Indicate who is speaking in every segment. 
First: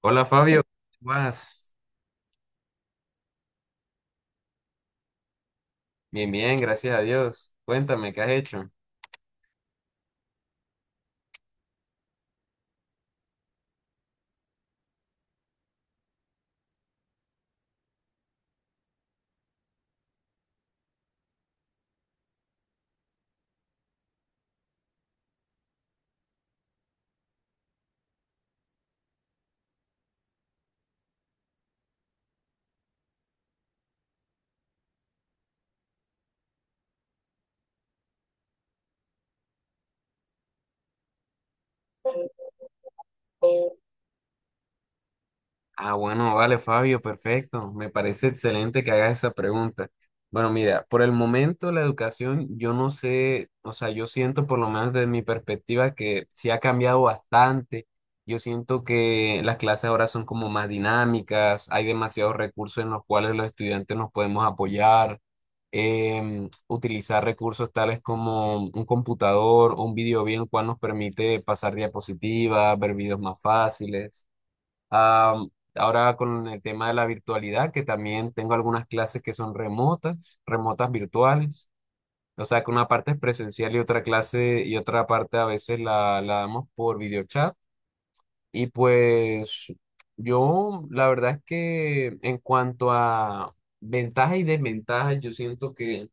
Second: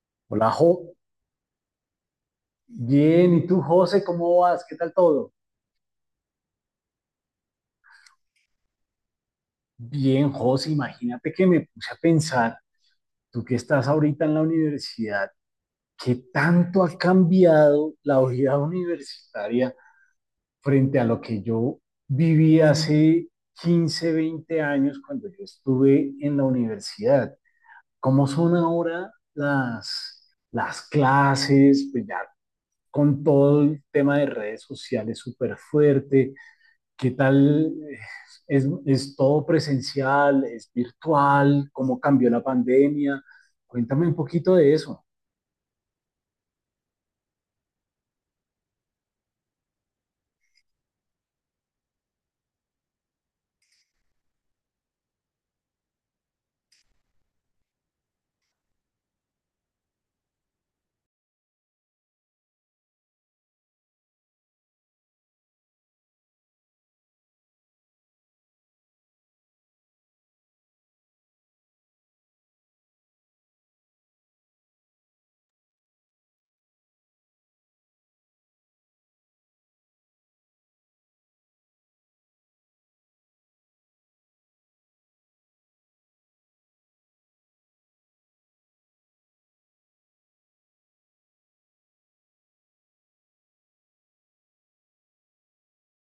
Speaker 1: Hola,
Speaker 2: Hola,
Speaker 1: Fabio,
Speaker 2: Jo.
Speaker 1: ¿cómo vas?
Speaker 2: Bien, ¿y tú, José, cómo vas? ¿Qué tal todo?
Speaker 1: Bien, bien, gracias a Dios. Cuéntame, ¿qué has hecho?
Speaker 2: Bien, José, imagínate que me puse a pensar, tú que estás ahorita en la universidad, ¿qué tanto ha cambiado la vida universitaria frente a lo que yo viví hace 15, 20 años cuando yo estuve en la universidad? ¿Cómo son ahora las clases? Pues ya con todo el tema de redes sociales súper fuerte. ¿Qué tal? Es todo presencial, es virtual, cómo cambió la pandemia. Cuéntame un poquito de eso
Speaker 1: Bueno, vale, Fabio, perfecto. Me parece excelente que hagas esa pregunta. Bueno, mira, por el momento la educación, yo no sé, o sea, yo siento por lo menos desde mi perspectiva que sí ha cambiado bastante. Yo siento que las clases ahora son como más dinámicas, hay demasiados recursos en los cuales los estudiantes nos podemos apoyar, utilizar recursos tales como un computador, un video bien, el cual nos permite pasar diapositivas, ver videos más fáciles. Ah, ahora con el tema de la virtualidad, que también tengo algunas clases que son remotas, remotas virtuales. O sea, que una parte es presencial y otra clase y otra parte a veces la damos por videochat. Y pues yo, la verdad es que en cuanto a ventajas y desventajas, yo siento que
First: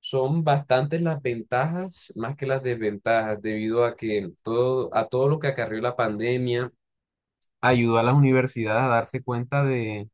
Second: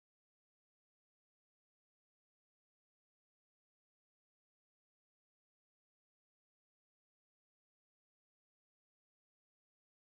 Speaker 1: son bastantes las ventajas más que las desventajas, debido a que todo, a todo lo que acarrió la pandemia ayudó a las universidades a darse cuenta de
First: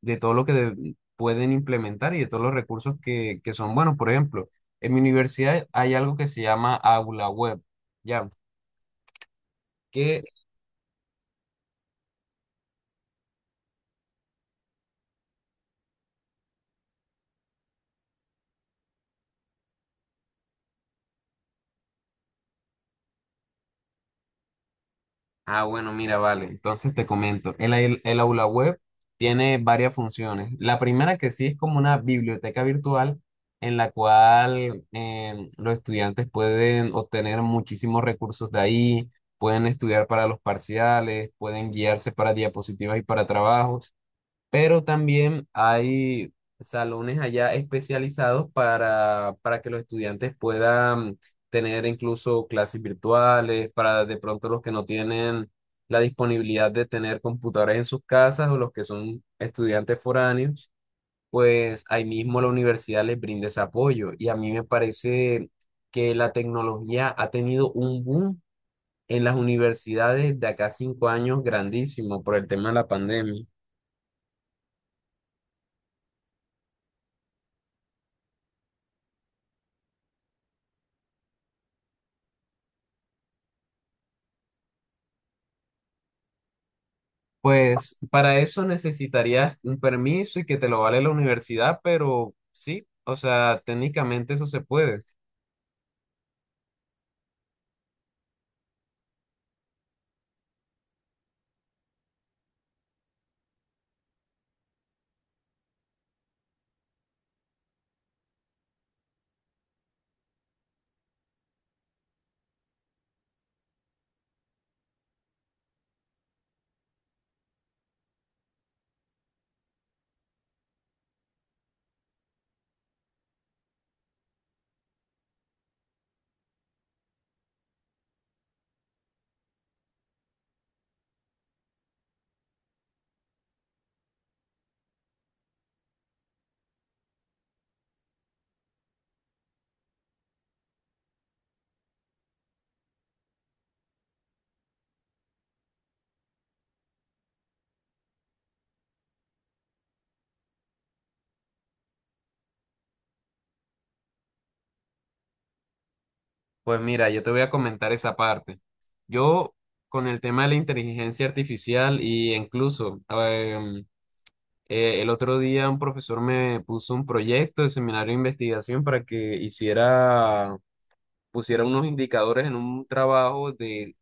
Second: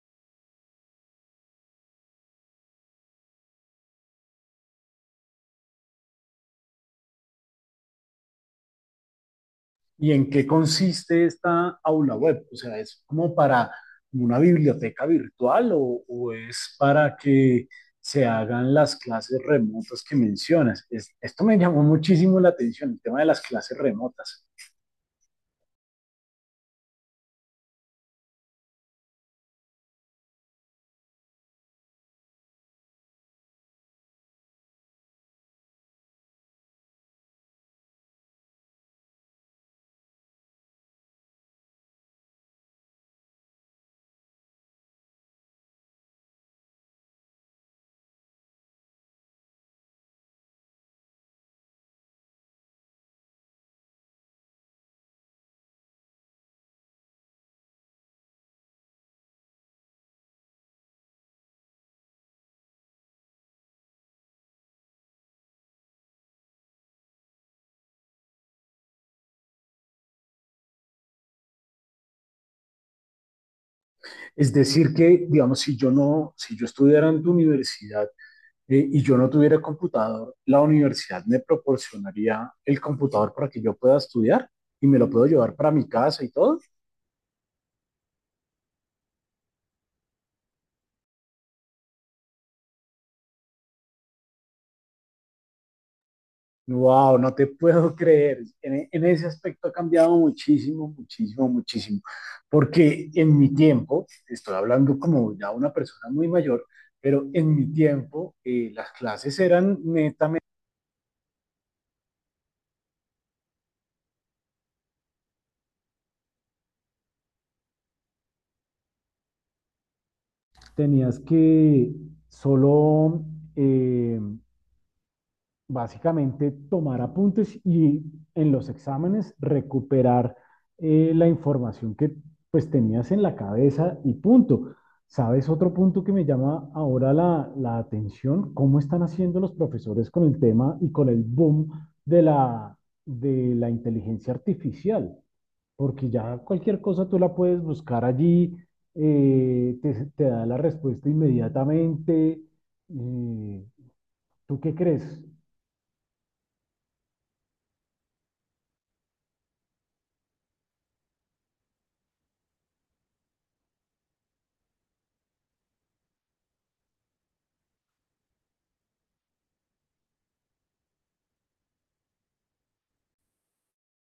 Speaker 1: de todo lo que pueden implementar y de todos los recursos que son buenos. Por ejemplo, en mi universidad hay algo que se llama aula web, ¿ya?
Speaker 2: y
Speaker 1: Que,
Speaker 2: en qué consiste esta aula web. O sea, ¿es como para una biblioteca virtual o es para que se hagan las clases remotas que mencionas? Es, esto me llamó muchísimo la atención, el tema de las clases remotas.
Speaker 1: bueno, mira, vale, entonces te comento, el aula web tiene varias funciones. La primera que sí es como una biblioteca virtual en la cual los estudiantes pueden obtener muchísimos recursos de ahí, pueden estudiar para los parciales, pueden guiarse para diapositivas y para trabajos. Pero también hay salones allá especializados para que los estudiantes puedan tener incluso clases virtuales, para de pronto los que no tienen la disponibilidad de tener computadores en sus casas o los que son estudiantes foráneos, pues ahí mismo la universidad les brinda ese apoyo. Y a mí me parece que la tecnología ha tenido un boom en las universidades de acá a 5 años grandísimo por el tema de la pandemia.
Speaker 2: Es decir, que, digamos, si yo estudiara en tu universidad, y yo no tuviera computador, la universidad me proporcionaría el computador para que yo pueda estudiar y me lo puedo llevar para mi casa y todo.
Speaker 1: Pues para eso necesitarías un permiso y que te lo vale la universidad, pero sí, o sea, técnicamente eso se puede.
Speaker 2: Wow, no te puedo creer. En ese aspecto ha cambiado muchísimo, muchísimo, muchísimo. Porque en mi tiempo, estoy hablando como ya una persona muy mayor, pero en mi tiempo las clases eran netamente... Tenías que solo eh, básicamente tomar apuntes y en los exámenes recuperar la información que pues tenías en la cabeza y punto. ¿Sabes otro punto que me llama ahora la atención? ¿Cómo están haciendo los profesores con el tema y con el boom de la, de la inteligencia artificial? Porque ya cualquier cosa tú la puedes buscar allí, te da la respuesta inmediatamente. Eh, ¿Tú qué crees?
Speaker 1: Pues mira, yo te voy a comentar esa parte. Yo con el tema de la inteligencia artificial y incluso el otro día un profesor me puso un proyecto de seminario de investigación para que hiciera, pusiera unos indicadores en un trabajo de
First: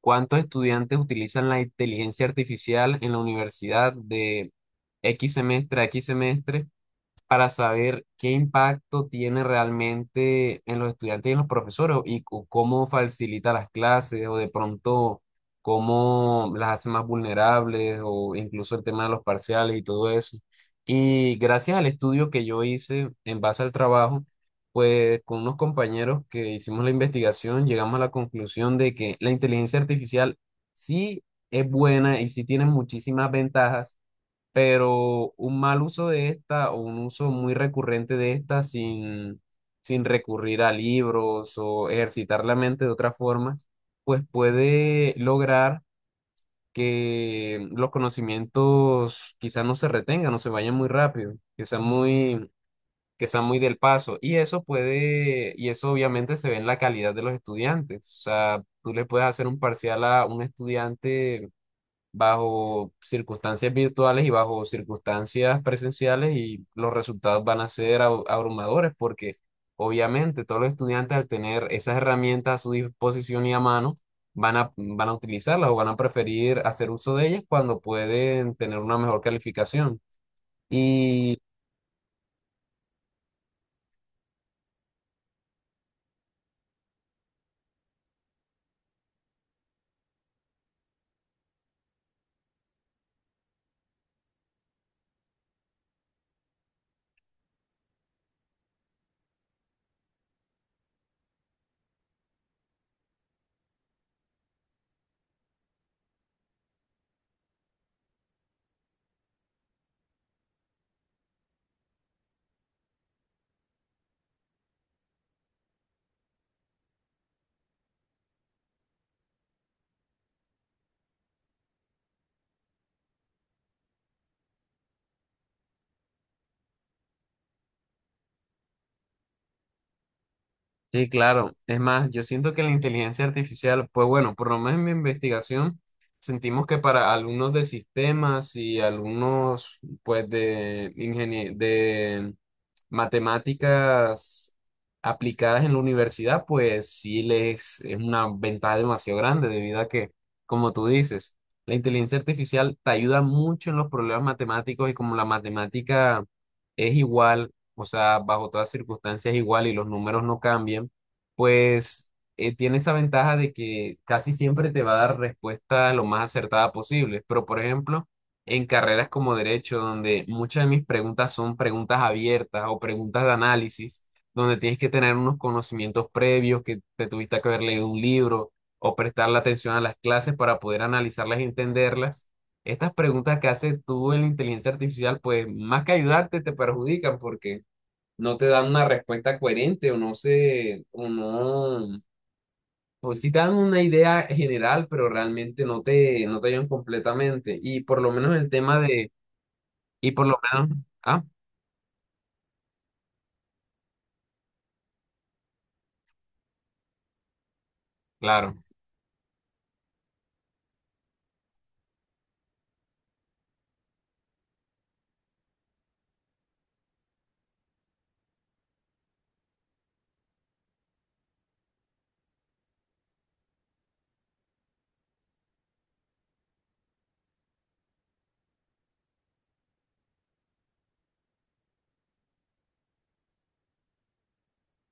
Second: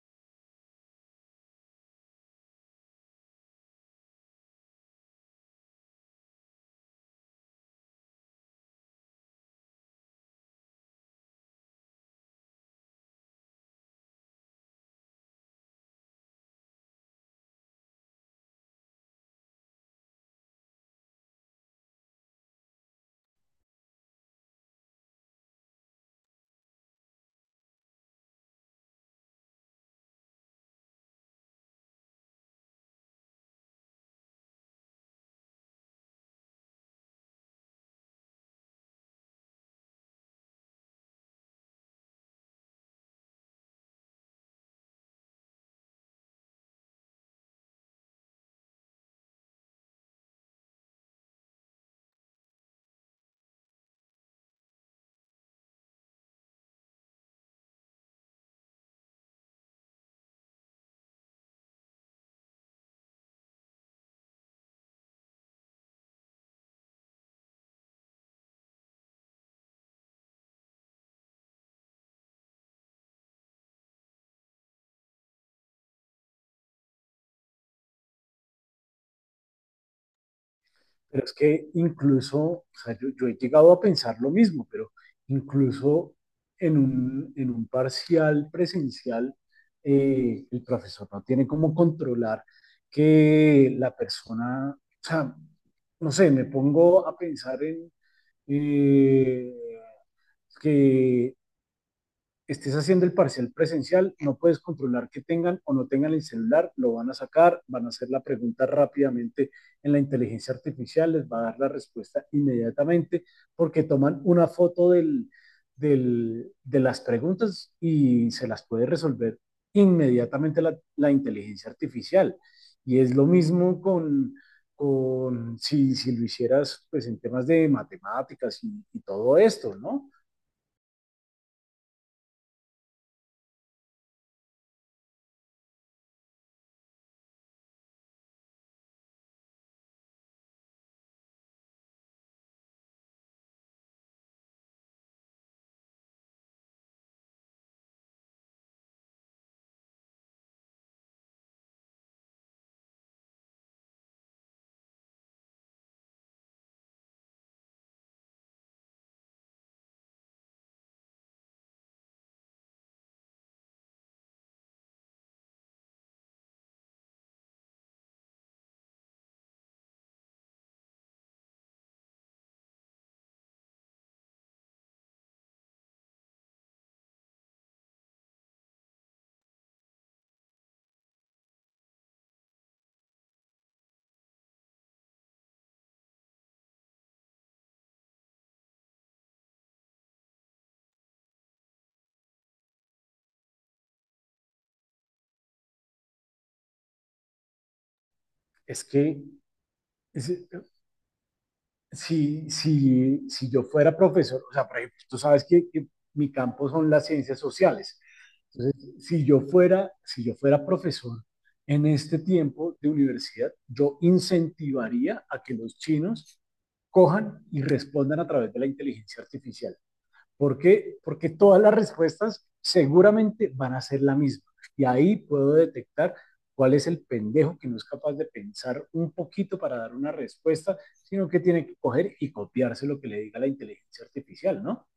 Speaker 1: ¿cuántos estudiantes utilizan la inteligencia artificial en la universidad de X semestre a X semestre? Para saber qué impacto tiene realmente en los estudiantes y en los profesores y cómo facilita las clases o de pronto cómo las hace más vulnerables o incluso el tema de los parciales y todo eso. Y gracias al estudio que yo hice en base al trabajo, pues con unos compañeros que hicimos la investigación, llegamos a la conclusión de que la inteligencia artificial sí es buena y sí tiene muchísimas ventajas, pero un mal uso de esta o un uso muy recurrente de esta sin recurrir a libros o ejercitar la mente de otras formas, pues puede lograr que los conocimientos quizás no se retengan o se vayan muy rápido, que sean muy del paso. Y eso puede, y eso obviamente se ve en la calidad de los estudiantes. O sea, tú le puedes hacer un parcial a un estudiante bajo circunstancias virtuales y bajo circunstancias presenciales y los resultados van a ser abrumadores porque obviamente todos los estudiantes al tener esas herramientas a su disposición y a mano van a utilizarlas o van a preferir hacer uso de ellas cuando pueden tener una mejor calificación.
Speaker 2: Pero es que incluso, o sea, yo he llegado a pensar lo mismo, pero incluso en un parcial presencial, el profesor no tiene cómo controlar que la persona, o sea, no sé, me pongo a pensar en eh, que estés haciendo el parcial presencial, no puedes controlar que tengan o no tengan el celular, lo van a sacar, van a hacer la pregunta rápidamente en la inteligencia artificial, les va a dar la respuesta inmediatamente porque toman una foto de las preguntas y se las puede resolver inmediatamente la inteligencia artificial. Y es lo mismo con si, si, lo hicieras pues en temas de matemáticas y todo esto, ¿no?
Speaker 1: Sí, claro. Es más, yo siento que la inteligencia artificial, pues bueno, por lo menos en mi investigación, sentimos que para alumnos de sistemas y alumnos, pues, de de matemáticas aplicadas en la universidad, pues sí les es una ventaja demasiado grande debido a que, como tú dices, la inteligencia artificial te ayuda mucho en los problemas matemáticos y como la matemática es igual, o sea, bajo todas circunstancias igual y los números no cambian, pues tiene esa ventaja de que casi siempre te va a dar respuesta lo más acertada posible. Pero, por ejemplo, en carreras como derecho, donde muchas de mis preguntas son preguntas abiertas o preguntas de análisis, donde tienes que tener unos conocimientos previos, que te tuviste que haber leído un libro o prestarle atención a las clases para poder analizarlas y entenderlas. Estas preguntas que haces tú en la inteligencia artificial, pues más que ayudarte, te perjudican porque no te dan una respuesta coherente o no sé, o no, o sí te dan una idea general, pero realmente no te ayudan completamente. Y por lo menos el tema
Speaker 2: Es
Speaker 1: de,
Speaker 2: que
Speaker 1: y por
Speaker 2: es,
Speaker 1: lo menos, ah,
Speaker 2: si, si, si yo fuera profesor, o sea, por ejemplo, tú sabes que mi campo son las ciencias sociales.
Speaker 1: claro.
Speaker 2: Entonces, si yo fuera profesor en este tiempo de universidad, yo incentivaría a que los chinos cojan y respondan a través de la inteligencia artificial. ¿Por qué? Porque todas las respuestas seguramente van a ser la misma. Y ahí puedo detectar cuál es el pendejo que no es capaz de pensar un poquito para dar una respuesta, sino que tiene que coger y copiarse lo que le diga la inteligencia artificial, ¿no?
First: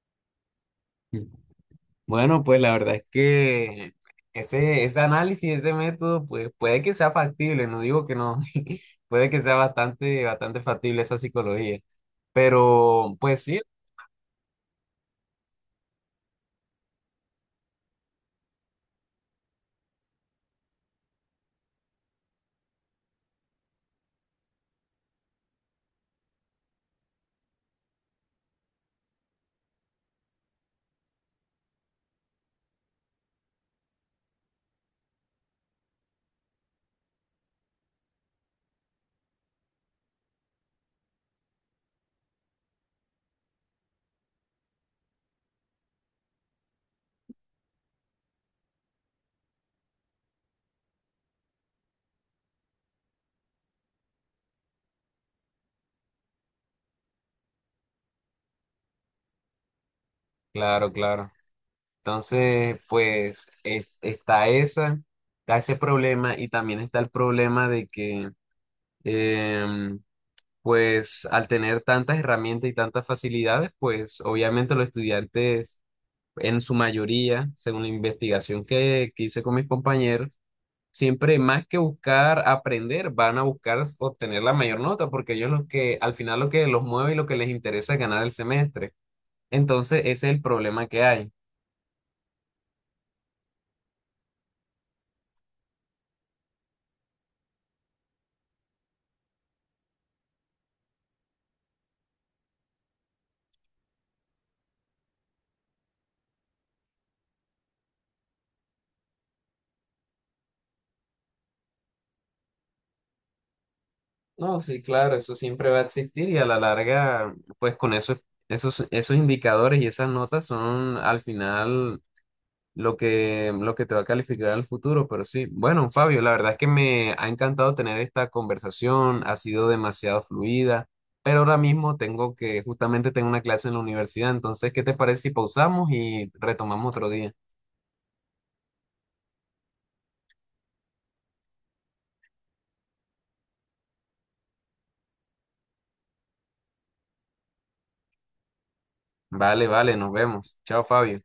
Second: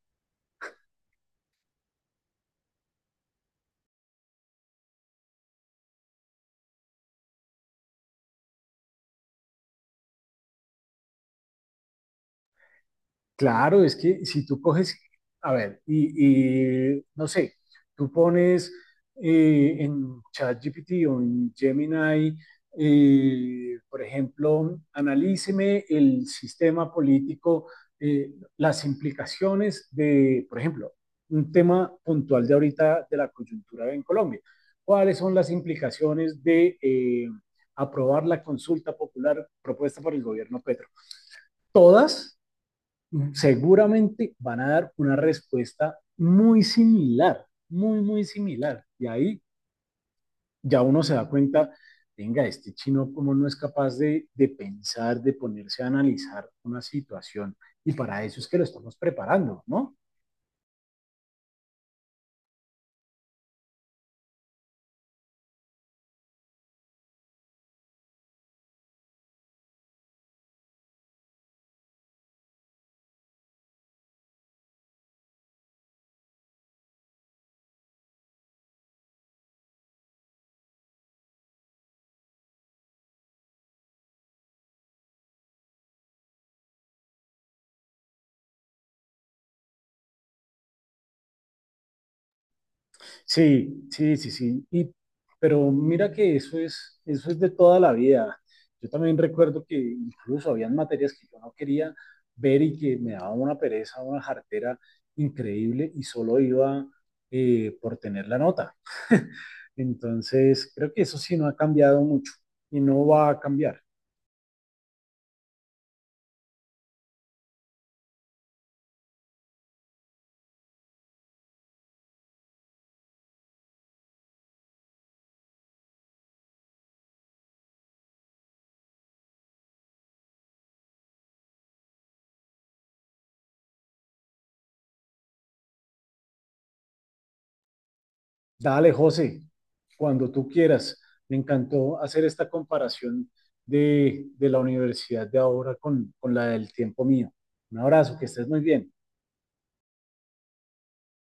Speaker 1: Bueno, pues la verdad es que ese análisis, ese método, pues puede que sea factible, no digo que no, puede que sea bastante factible esa psicología. Pero, pues sí,
Speaker 2: Claro, es que si tú coges, a ver, no sé, tú pones en ChatGPT o en Gemini, por ejemplo, analíceme el sistema político, eh, las implicaciones de, por ejemplo, un tema puntual de ahorita de la coyuntura en Colombia. ¿Cuáles son las implicaciones de aprobar la consulta popular propuesta por el gobierno Petro? Todas seguramente van a dar una respuesta muy similar, muy, muy similar. Y ahí ya uno se da cuenta, venga, este chino como no es capaz de pensar, de ponerse a analizar una situación. Y para eso es que lo estamos preparando, ¿no?
Speaker 1: claro, claro. Entonces, pues está esa, está ese problema y también está el problema de que, em, pues al tener tantas herramientas y tantas facilidades, pues obviamente los estudiantes en su mayoría, según la investigación que hice con mis compañeros, siempre más que buscar aprender, van a buscar obtener la mayor nota, porque ellos lo que al final lo que los mueve y lo que les interesa es ganar el semestre. Entonces, ese es el problema que hay.
Speaker 2: Sí, sí, sí, sí. Pero mira que eso es de toda la vida. Yo también recuerdo que incluso habían materias que yo no quería ver y que me daba una pereza, una jartera increíble y solo iba por tener la nota. Entonces, creo que eso sí no ha cambiado mucho y no va a cambiar.
Speaker 1: No, sí, claro, eso siempre va a existir y a la larga, pues con esos indicadores y esas notas son al final lo que te va a calificar al futuro. Pero sí, bueno, Fabio, la verdad es que me ha encantado tener esta conversación, ha sido demasiado fluida, pero ahora mismo justamente tengo una clase en la universidad, entonces, ¿qué te parece si pausamos y retomamos otro día?
Speaker 2: Dale, José, cuando tú quieras. Me encantó hacer esta comparación de la universidad de ahora con la del tiempo mío. Un abrazo, que estés muy bien.
Speaker 1: Vale, vale, nos vemos. Chao, Fabio.